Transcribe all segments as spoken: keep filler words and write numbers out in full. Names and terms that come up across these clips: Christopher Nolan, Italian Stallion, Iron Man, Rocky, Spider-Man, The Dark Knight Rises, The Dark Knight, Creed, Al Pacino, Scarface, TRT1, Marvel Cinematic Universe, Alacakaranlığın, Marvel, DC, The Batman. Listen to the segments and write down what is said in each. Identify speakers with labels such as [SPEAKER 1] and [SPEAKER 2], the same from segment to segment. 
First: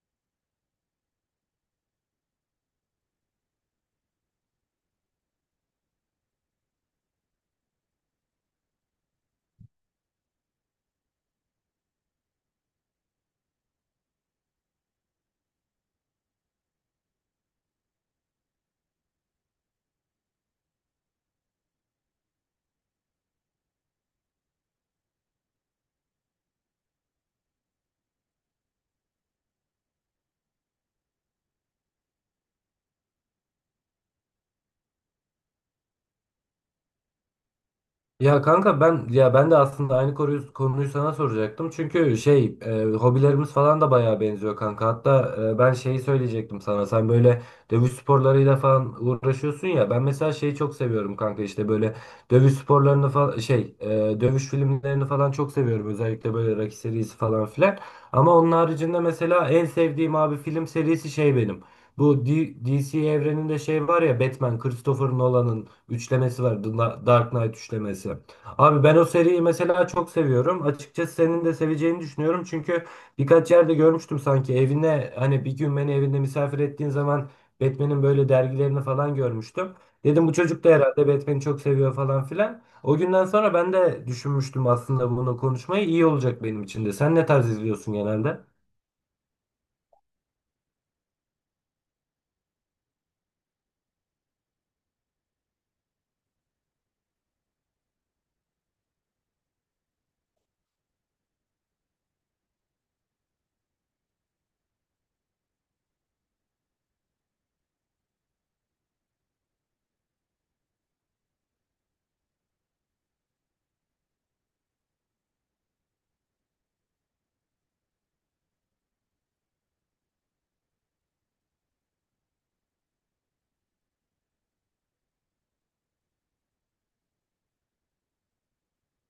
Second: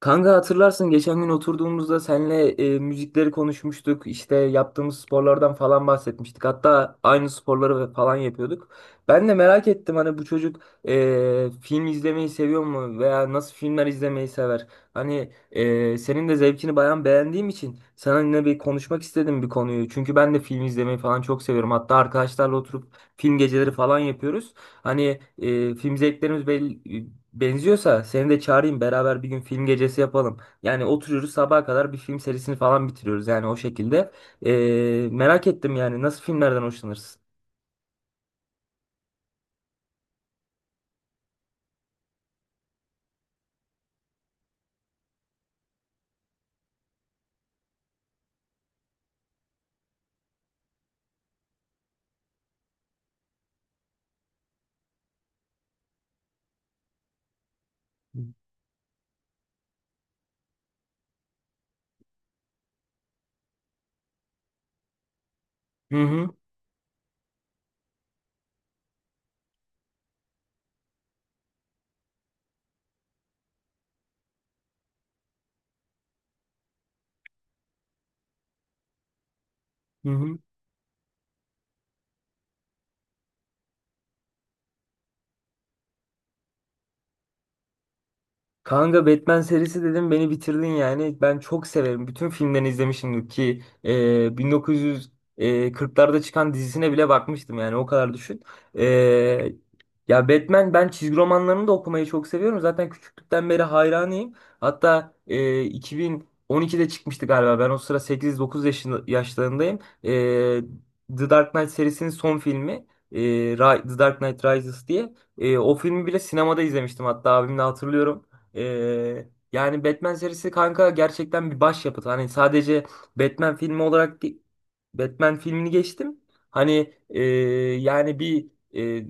[SPEAKER 1] Kanka hatırlarsın geçen gün oturduğumuzda senle e, müzikleri konuşmuştuk. İşte yaptığımız sporlardan falan bahsetmiştik. Hatta aynı sporları ve falan yapıyorduk. Ben de merak ettim hani bu çocuk e, film izlemeyi seviyor mu veya nasıl filmler izlemeyi sever? Hani e, senin de zevkini bayan beğendiğim için seninle bir konuşmak istedim bir konuyu. Çünkü ben de film izlemeyi falan çok seviyorum. Hatta arkadaşlarla oturup film geceleri falan yapıyoruz. Hani e, film zevklerimiz bel- benziyorsa seni de çağırayım, beraber bir gün film gecesi yapalım. Yani oturuyoruz, sabaha kadar bir film serisini falan bitiriyoruz, yani o şekilde. E, merak ettim yani nasıl filmlerden hoşlanırsın?
[SPEAKER 2] Ya kanka ben ya ben de aslında aynı konuyu, konuyu sana soracaktım. Çünkü şey e, hobilerimiz falan da bayağı benziyor kanka. Hatta e, ben şeyi söyleyecektim sana. Sen böyle dövüş sporlarıyla falan uğraşıyorsun ya. Ben mesela şeyi çok seviyorum kanka işte böyle dövüş sporlarını falan şey e, dövüş filmlerini falan çok seviyorum. Özellikle böyle Rocky serisi falan filan. Ama onun haricinde mesela en sevdiğim abi film serisi şey benim. Bu D- DC evreninde şey var ya Batman, Christopher Nolan'ın
[SPEAKER 1] Hı hı.
[SPEAKER 2] üçlemesi var. The Dark Knight üçlemesi. Abi ben o seriyi mesela çok seviyorum. Açıkçası senin de seveceğini düşünüyorum. Çünkü birkaç yerde görmüştüm sanki evine hani bir gün beni evinde misafir ettiğin zaman Batman'in böyle dergilerini falan görmüştüm.
[SPEAKER 1] Hı
[SPEAKER 2] Dedim bu
[SPEAKER 1] hı.
[SPEAKER 2] çocuk da herhalde Batman'i çok seviyor falan filan. O günden sonra ben de düşünmüştüm aslında bunu konuşmayı. İyi olacak benim için de. Sen ne tarz izliyorsun genelde?
[SPEAKER 1] Kanka Batman serisi dedim, beni bitirdin yani. Ben çok severim. Bütün filmlerini izlemişim ki e, bin dokuz yüz kırklarda çıkan dizisine bile bakmıştım, yani o kadar düşün. E, ya Batman, ben çizgi romanlarını da okumayı çok seviyorum. Zaten küçüklükten beri hayranıyım. Hatta e, iki bin on ikide çıkmıştı galiba. Ben o sıra sekiz dokuz yaşında, yaşlarındayım. E, The Dark Knight serisinin son filmi. e, Ra- The Dark Knight Rises diye. E, o filmi bile sinemada izlemiştim, hatta abimle hatırlıyorum. Ee, yani Batman serisi kanka gerçekten bir başyapıt. Hani sadece Batman filmi olarak değil. Batman filmini geçtim. Hani e, yani bir e,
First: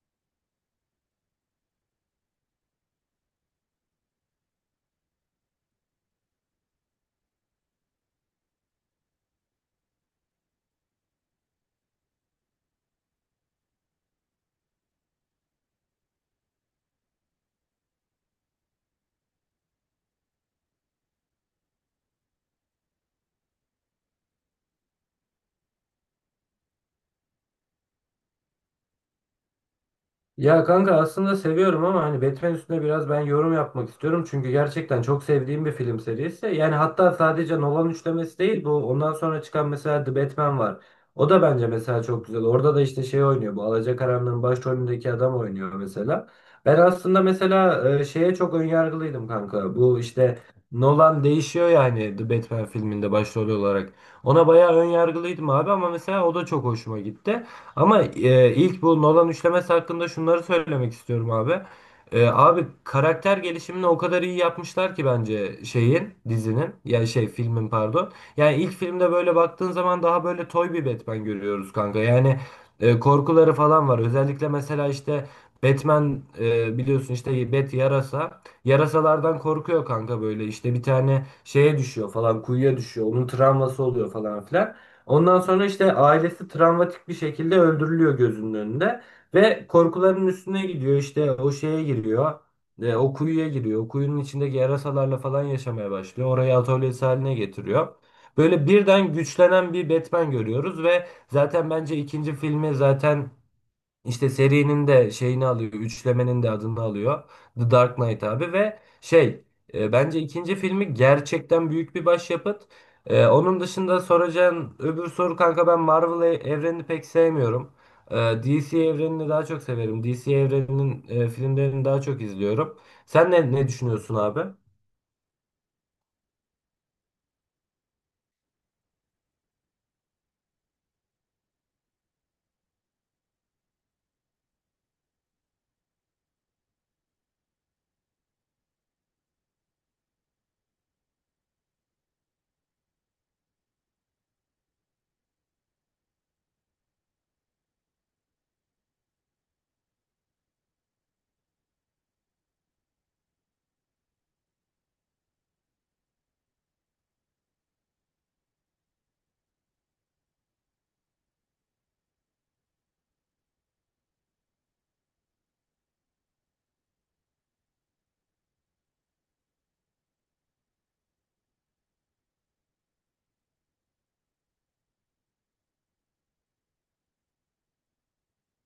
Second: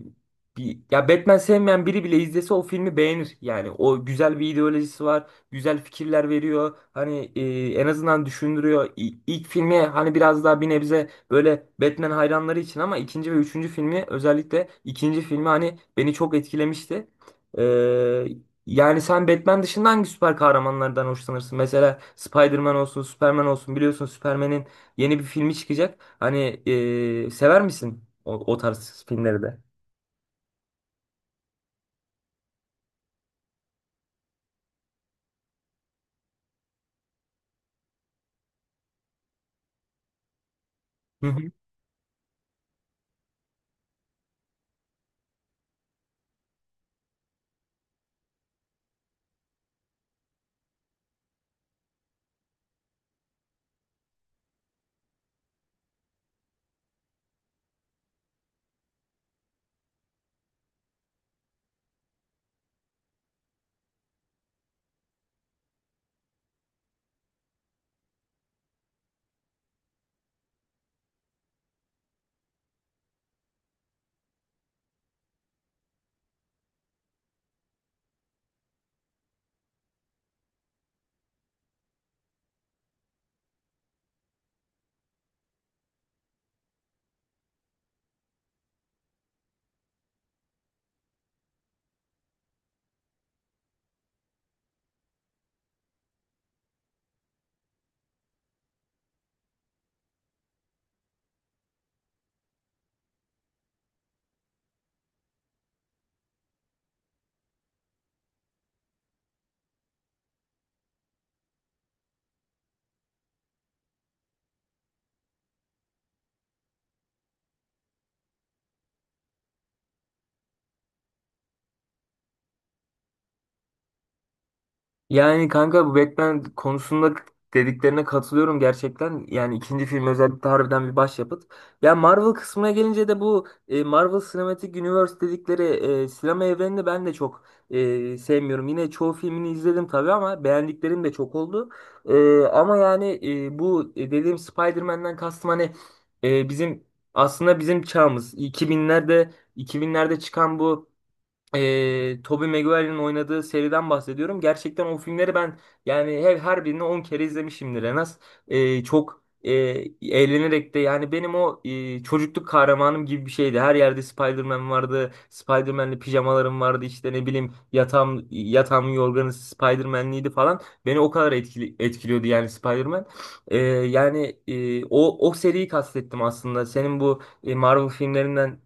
[SPEAKER 1] bir Ya Batman sevmeyen biri bile izlese o filmi beğenir. Yani o, güzel bir ideolojisi var, güzel fikirler veriyor. Hani e, en azından düşündürüyor. İ- İlk filmi hani biraz daha bir nebze böyle Batman hayranları için, ama ikinci ve üçüncü filmi, özellikle ikinci filmi, hani beni çok etkilemişti. E, Yani sen Batman dışında hangi süper kahramanlardan hoşlanırsın? Mesela Spider-Man olsun, Superman olsun. Biliyorsun Superman'in yeni bir filmi çıkacak. Hani e, sever misin o, o tarz filmleri de?
[SPEAKER 2] Ya kanka aslında seviyorum ama hani Batman üstüne biraz ben yorum yapmak istiyorum. Çünkü gerçekten çok sevdiğim bir film serisi. Yani hatta sadece Nolan üçlemesi değil bu. Ondan sonra çıkan mesela The Batman var.
[SPEAKER 1] Hı
[SPEAKER 2] O da
[SPEAKER 1] hı.
[SPEAKER 2] bence mesela çok güzel. Orada da işte şey oynuyor. Bu Alacakaranlığın başrolündeki adam oynuyor mesela. Ben aslında mesela e, şeye çok önyargılıydım kanka. Bu işte Nolan değişiyor yani The Batman filminde başrol olarak. Ona bayağı önyargılıydım abi ama mesela o da çok hoşuma gitti. Ama e, ilk bu Nolan üçlemesi hakkında şunları söylemek istiyorum abi. E, abi karakter gelişimini o kadar iyi yapmışlar ki bence şeyin dizinin ya şey filmin pardon. Yani ilk filmde böyle baktığın zaman daha böyle toy bir Batman görüyoruz kanka. Yani e, korkuları falan var. Özellikle mesela işte Batman e, biliyorsun işte Bat yarasa. Yarasalardan korkuyor kanka böyle işte bir tane şeye düşüyor falan kuyuya düşüyor. Onun travması oluyor falan filan. Ondan sonra işte ailesi travmatik bir şekilde öldürülüyor gözünün önünde. Ve korkuların üstüne gidiyor işte o şeye giriyor. E, o kuyuya giriyor. O kuyunun içindeki yarasalarla falan yaşamaya başlıyor. Orayı atölyesi haline getiriyor. Böyle birden güçlenen bir Batman görüyoruz ve zaten bence ikinci filmi zaten işte serinin de şeyini alıyor, üçlemenin de adını alıyor. The Dark Knight abi ve şey e, bence ikinci filmi gerçekten büyük bir başyapıt. E, onun dışında soracağın öbür soru kanka ben Marvel e- evrenini pek sevmiyorum. E, D C evrenini daha çok severim. D C evreninin e, filmlerini daha çok izliyorum. Sen ne, ne düşünüyorsun abi?
[SPEAKER 1] Yani kanka bu Batman konusunda dediklerine katılıyorum gerçekten. Yani ikinci film özellikle harbiden bir başyapıt. Ya Marvel kısmına gelince de bu e, Marvel Cinematic Universe dedikleri e, sinema evrenini ben de çok e, sevmiyorum. Yine çoğu filmini izledim tabii, ama beğendiklerim de çok oldu. E, ama yani e, bu e, dediğim Spider-Man'den kastım, hani e, bizim aslında bizim çağımız iki binlerde iki binlerde çıkan bu e, Tobey Maguire'in oynadığı seriden bahsediyorum. Gerçekten o filmleri ben yani her, her birini on kere izlemişimdir en az. E, çok e, eğlenerek de, yani benim o e, çocukluk kahramanım gibi bir şeydi. Her yerde Spider-Man vardı. Spider-Man'li pijamalarım vardı. İşte ne bileyim, yatağım, yatağımın yorganı Spider-Man'liydi falan. Beni o kadar etkili, etkiliyordu yani Spider-Man. E, yani e, o, o seriyi kastettim aslında. Senin bu e, Marvel filmlerinden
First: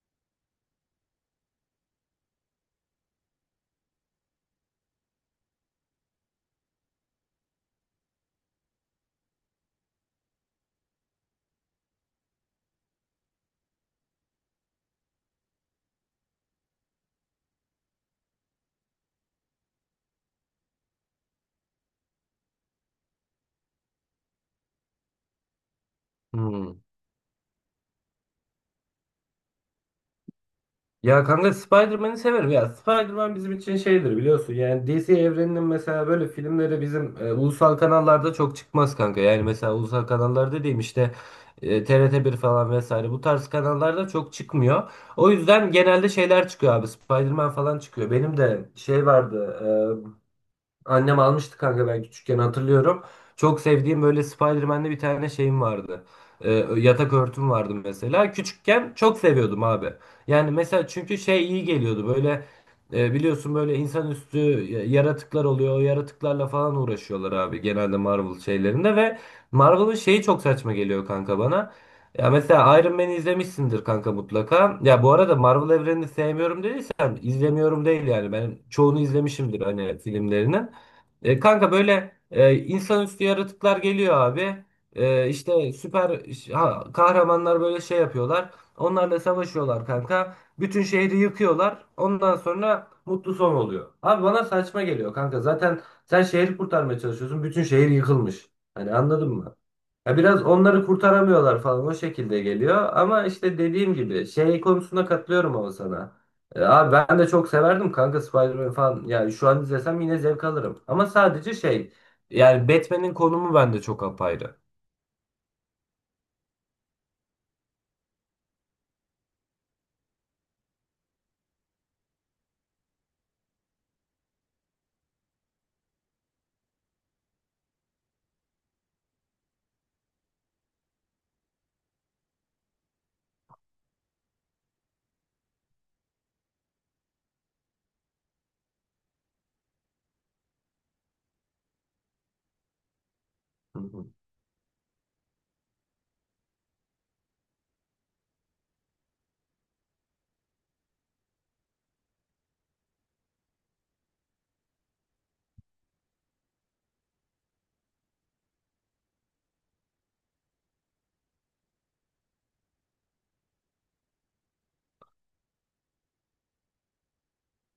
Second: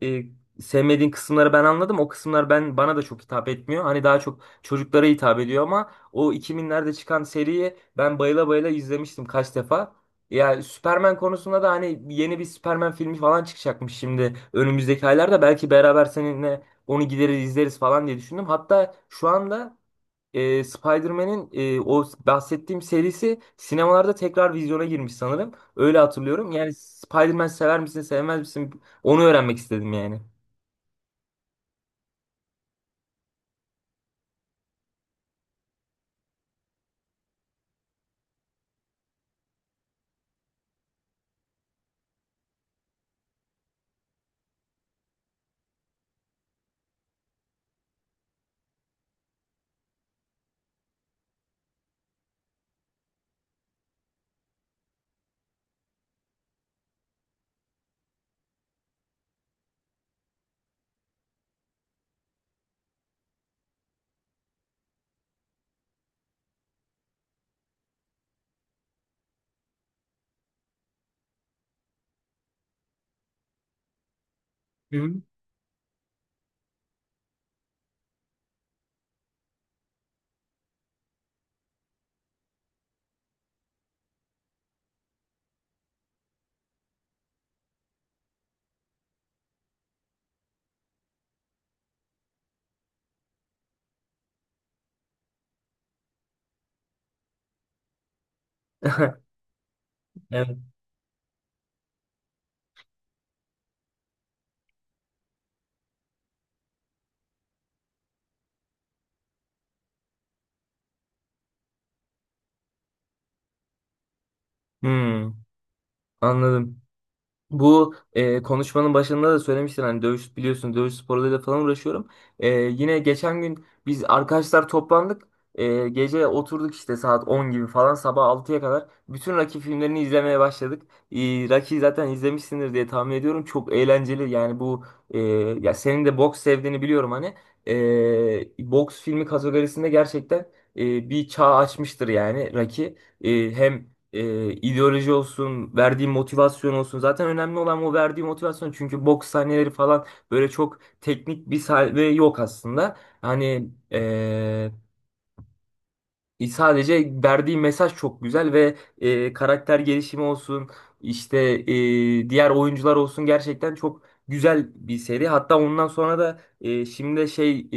[SPEAKER 1] sevmediğin kısımları ben anladım. O kısımlar ben bana da çok hitap etmiyor. Hani daha çok çocuklara hitap ediyor, ama o iki binlerde çıkan seriyi ben bayıla bayıla izlemiştim kaç defa. Yani Superman konusunda da, hani yeni bir Superman filmi falan çıkacakmış şimdi önümüzdeki aylarda. Belki beraber seninle onu gideriz izleriz falan diye düşündüm. Hatta şu anda e, Spider-Man'in e, o bahsettiğim serisi sinemalarda tekrar vizyona girmiş sanırım. Öyle hatırlıyorum. Yani
[SPEAKER 2] Hmm.
[SPEAKER 1] Spider-Man sever misin sevmez misin, onu öğrenmek istedim yani.
[SPEAKER 2] Ya kanka Spider-Man'i severim ya. Spider-Man bizim için şeydir biliyorsun. Yani D C evreninin mesela böyle filmleri bizim e, ulusal kanallarda çok çıkmaz kanka. Yani mesela ulusal kanallar dediğim işte e, T R T bir falan vesaire bu tarz kanallarda çok çıkmıyor. O yüzden genelde şeyler çıkıyor abi. Spider-Man falan çıkıyor. Benim de şey vardı. e, Annem almıştı kanka ben küçükken hatırlıyorum. Çok sevdiğim böyle Spider-Man'de bir tane şeyim vardı. Ee, Yatak örtüm vardı mesela. Küçükken çok seviyordum abi. Yani mesela çünkü şey iyi geliyordu böyle e, biliyorsun böyle insanüstü y- yaratıklar oluyor. O yaratıklarla falan uğraşıyorlar abi genelde Marvel şeylerinde ve Marvel'ın şeyi çok saçma geliyor kanka bana. Ya mesela Iron Man'i izlemişsindir kanka mutlaka.
[SPEAKER 1] Hı
[SPEAKER 2] Ya bu
[SPEAKER 1] hı.
[SPEAKER 2] arada Marvel evrenini sevmiyorum dediysen izlemiyorum değil yani. Ben çoğunu izlemişimdir hani filmlerini. E, kanka böyle e, insanüstü yaratıklar geliyor abi. E, işte süper ha- kahramanlar böyle şey yapıyorlar. Onlarla savaşıyorlar kanka. Bütün şehri yıkıyorlar. Ondan sonra mutlu son oluyor. Abi bana saçma geliyor kanka. Zaten sen şehri kurtarmaya çalışıyorsun. Bütün şehir yıkılmış. Hani anladın mı? Ya biraz
[SPEAKER 1] Evet.
[SPEAKER 2] onları kurtaramıyorlar falan o şekilde geliyor. Ama işte dediğim gibi şey konusunda katılıyorum ama sana. E, abi ben de çok severdim kanka Spider-Man falan. Yani şu an izlesem yine zevk alırım. Ama sadece şey yani Batman'in konumu bende çok apayrı.
[SPEAKER 1] Hmm, anladım. Bu e, konuşmanın başında da söylemiştin, hani dövüş, biliyorsun dövüş sporlarıyla falan uğraşıyorum. E, yine geçen gün biz arkadaşlar toplandık. E, gece oturduk işte saat on gibi falan sabah altıya kadar. Bütün Rocky filmlerini izlemeye başladık. E, Rocky zaten izlemişsindir diye tahmin ediyorum. Çok eğlenceli yani bu e, ya senin de boks sevdiğini biliyorum hani. E, boks filmi kategorisinde gerçekten e, bir çağ açmıştır yani Rocky. E,
[SPEAKER 2] Hı
[SPEAKER 1] hem
[SPEAKER 2] hı.
[SPEAKER 1] e, ideoloji olsun, verdiği motivasyon olsun. Zaten önemli olan o verdiği motivasyon. Çünkü boks sahneleri falan, böyle çok teknik bir sahne yok aslında. Hani, e, e, sadece verdiği mesaj çok güzel ve e, karakter gelişimi olsun, işte e, diğer oyuncular olsun, gerçekten çok güzel bir seri. Hatta ondan sonra da e, şimdi de şey e,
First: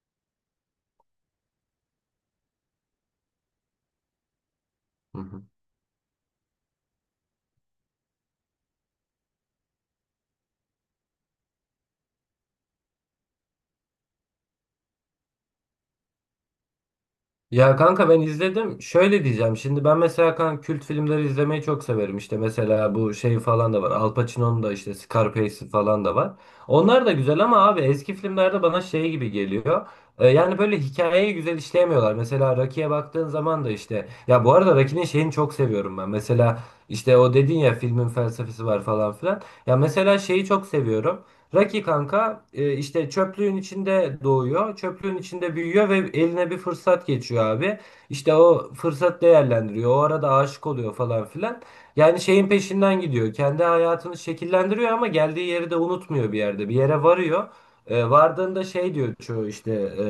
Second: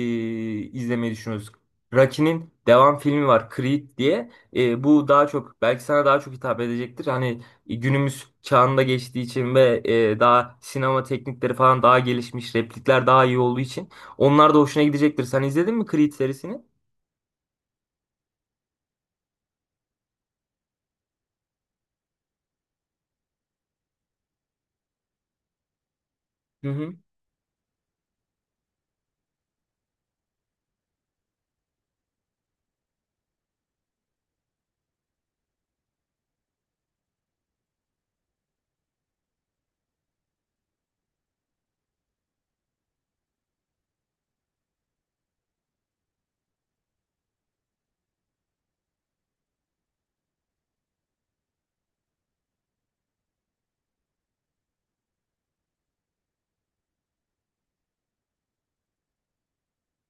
[SPEAKER 1] izlemeyi düşünüyoruz. Rocky'nin devam filmi var, Creed diye. E, bu
[SPEAKER 2] Hı
[SPEAKER 1] daha
[SPEAKER 2] hı.
[SPEAKER 1] çok belki sana daha çok hitap edecektir. Hani e, günümüz çağında geçtiği için ve e, daha sinema teknikleri falan daha gelişmiş, replikler daha iyi olduğu için onlar da hoşuna gidecektir. Sen izledin mi Creed serisini?
[SPEAKER 2] Ya kanka ben izledim. Şöyle diyeceğim. Şimdi ben mesela kanka kült filmleri izlemeyi çok severim. İşte mesela bu şey falan da var. Al Pacino'nun da işte Scarface'i falan da var.
[SPEAKER 1] Hı hı.
[SPEAKER 2] Onlar da güzel ama abi eski filmlerde bana şey gibi geliyor. Ee, yani böyle hikayeyi güzel işleyemiyorlar. Mesela Rocky'ye baktığın zaman da işte ya bu arada Rocky'nin şeyini çok seviyorum ben. Mesela işte o dedin ya filmin felsefesi var falan filan. Ya mesela şeyi çok seviyorum. Raki kanka e, işte çöplüğün içinde doğuyor, çöplüğün içinde büyüyor ve eline bir fırsat geçiyor abi. İşte o fırsat değerlendiriyor, o arada aşık oluyor falan filan. Yani şeyin peşinden gidiyor, kendi hayatını şekillendiriyor ama geldiği yeri de unutmuyor bir yerde, bir yere varıyor. E, vardığında şey diyor çoğu işte e,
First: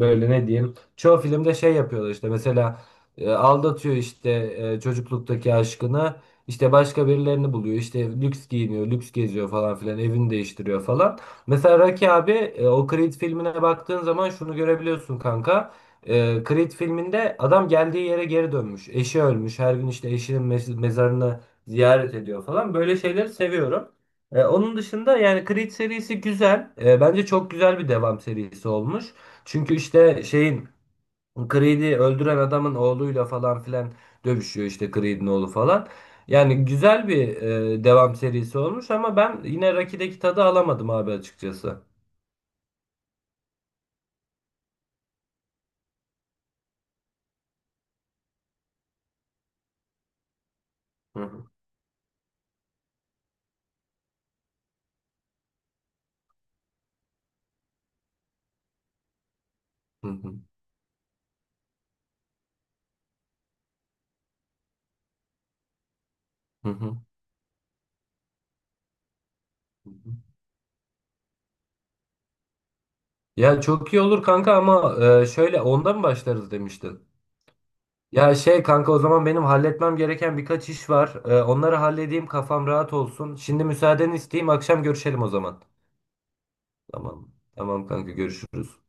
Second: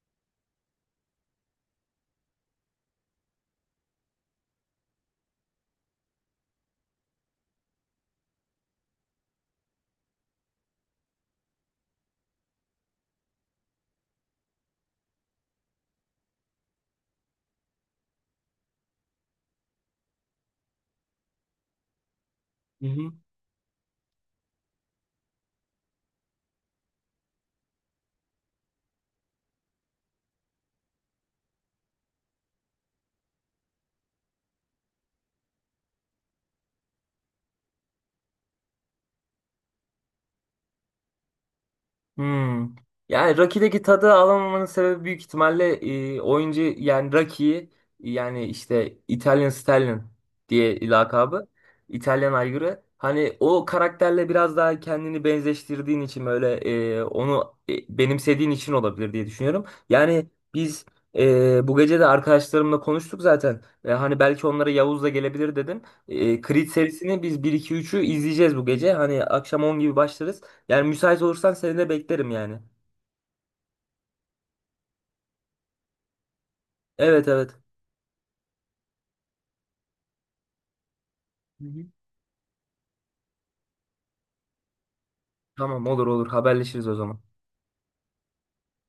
[SPEAKER 2] böyle ne diyeyim, çoğu filmde şey yapıyorlar işte mesela e, aldatıyor işte e, çocukluktaki aşkını. İşte başka birilerini buluyor. İşte lüks giyiniyor, lüks geziyor falan filan. Evini değiştiriyor falan. Mesela Rocky abi e, o Creed filmine baktığın zaman şunu görebiliyorsun kanka. E, Creed filminde adam geldiği yere geri dönmüş. Eşi ölmüş. Her gün işte eşinin mez- mezarını ziyaret ediyor falan.
[SPEAKER 1] hı
[SPEAKER 2] Böyle
[SPEAKER 1] hı.
[SPEAKER 2] şeyleri seviyorum. E, onun dışında yani Creed serisi güzel. E, bence çok güzel bir devam serisi olmuş. Çünkü işte şeyin Creed'i öldüren adamın oğluyla falan filan dövüşüyor işte Creed'in oğlu falan. Yani güzel bir e, devam serisi olmuş ama ben yine Rocky'deki tadı alamadım abi açıkçası.
[SPEAKER 1] Hmm. Yani Rocky'deki tadı alamamanın sebebi büyük ihtimalle e, oyuncu, yani Rocky'yi, yani işte Italian Stallion diye
[SPEAKER 2] Hı hı.
[SPEAKER 1] lakabı, İtalyan aygırı. Hani o karakterle biraz daha kendini benzeştirdiğin için, böyle e, onu e, benimsediğin için olabilir diye düşünüyorum.
[SPEAKER 2] Hı
[SPEAKER 1] Yani
[SPEAKER 2] hı.
[SPEAKER 1] biz e, bu gece de arkadaşlarımla konuştuk zaten. E, hani belki onlara Yavuz da gelebilir dedim. E, Creed
[SPEAKER 2] Hı hı.
[SPEAKER 1] serisini biz bir iki üçü izleyeceğiz bu gece. Hani akşam on
[SPEAKER 2] Hı
[SPEAKER 1] gibi
[SPEAKER 2] hı.
[SPEAKER 1] başlarız. Yani müsait olursan seni de beklerim yani.
[SPEAKER 2] Ya çok iyi olur kanka ama e, şöyle onda mı başlarız demiştin?
[SPEAKER 1] Evet, evet.
[SPEAKER 2] Ya şey kanka o zaman benim halletmem gereken birkaç iş var. E,
[SPEAKER 1] Hı
[SPEAKER 2] onları
[SPEAKER 1] hı.
[SPEAKER 2] halledeyim kafam rahat olsun. Şimdi müsaadeni isteyeyim akşam görüşelim o zaman.
[SPEAKER 1] Tamam, olur olur, haberleşiriz o zaman.
[SPEAKER 2] Tamam. Tamam kanka görüşürüz.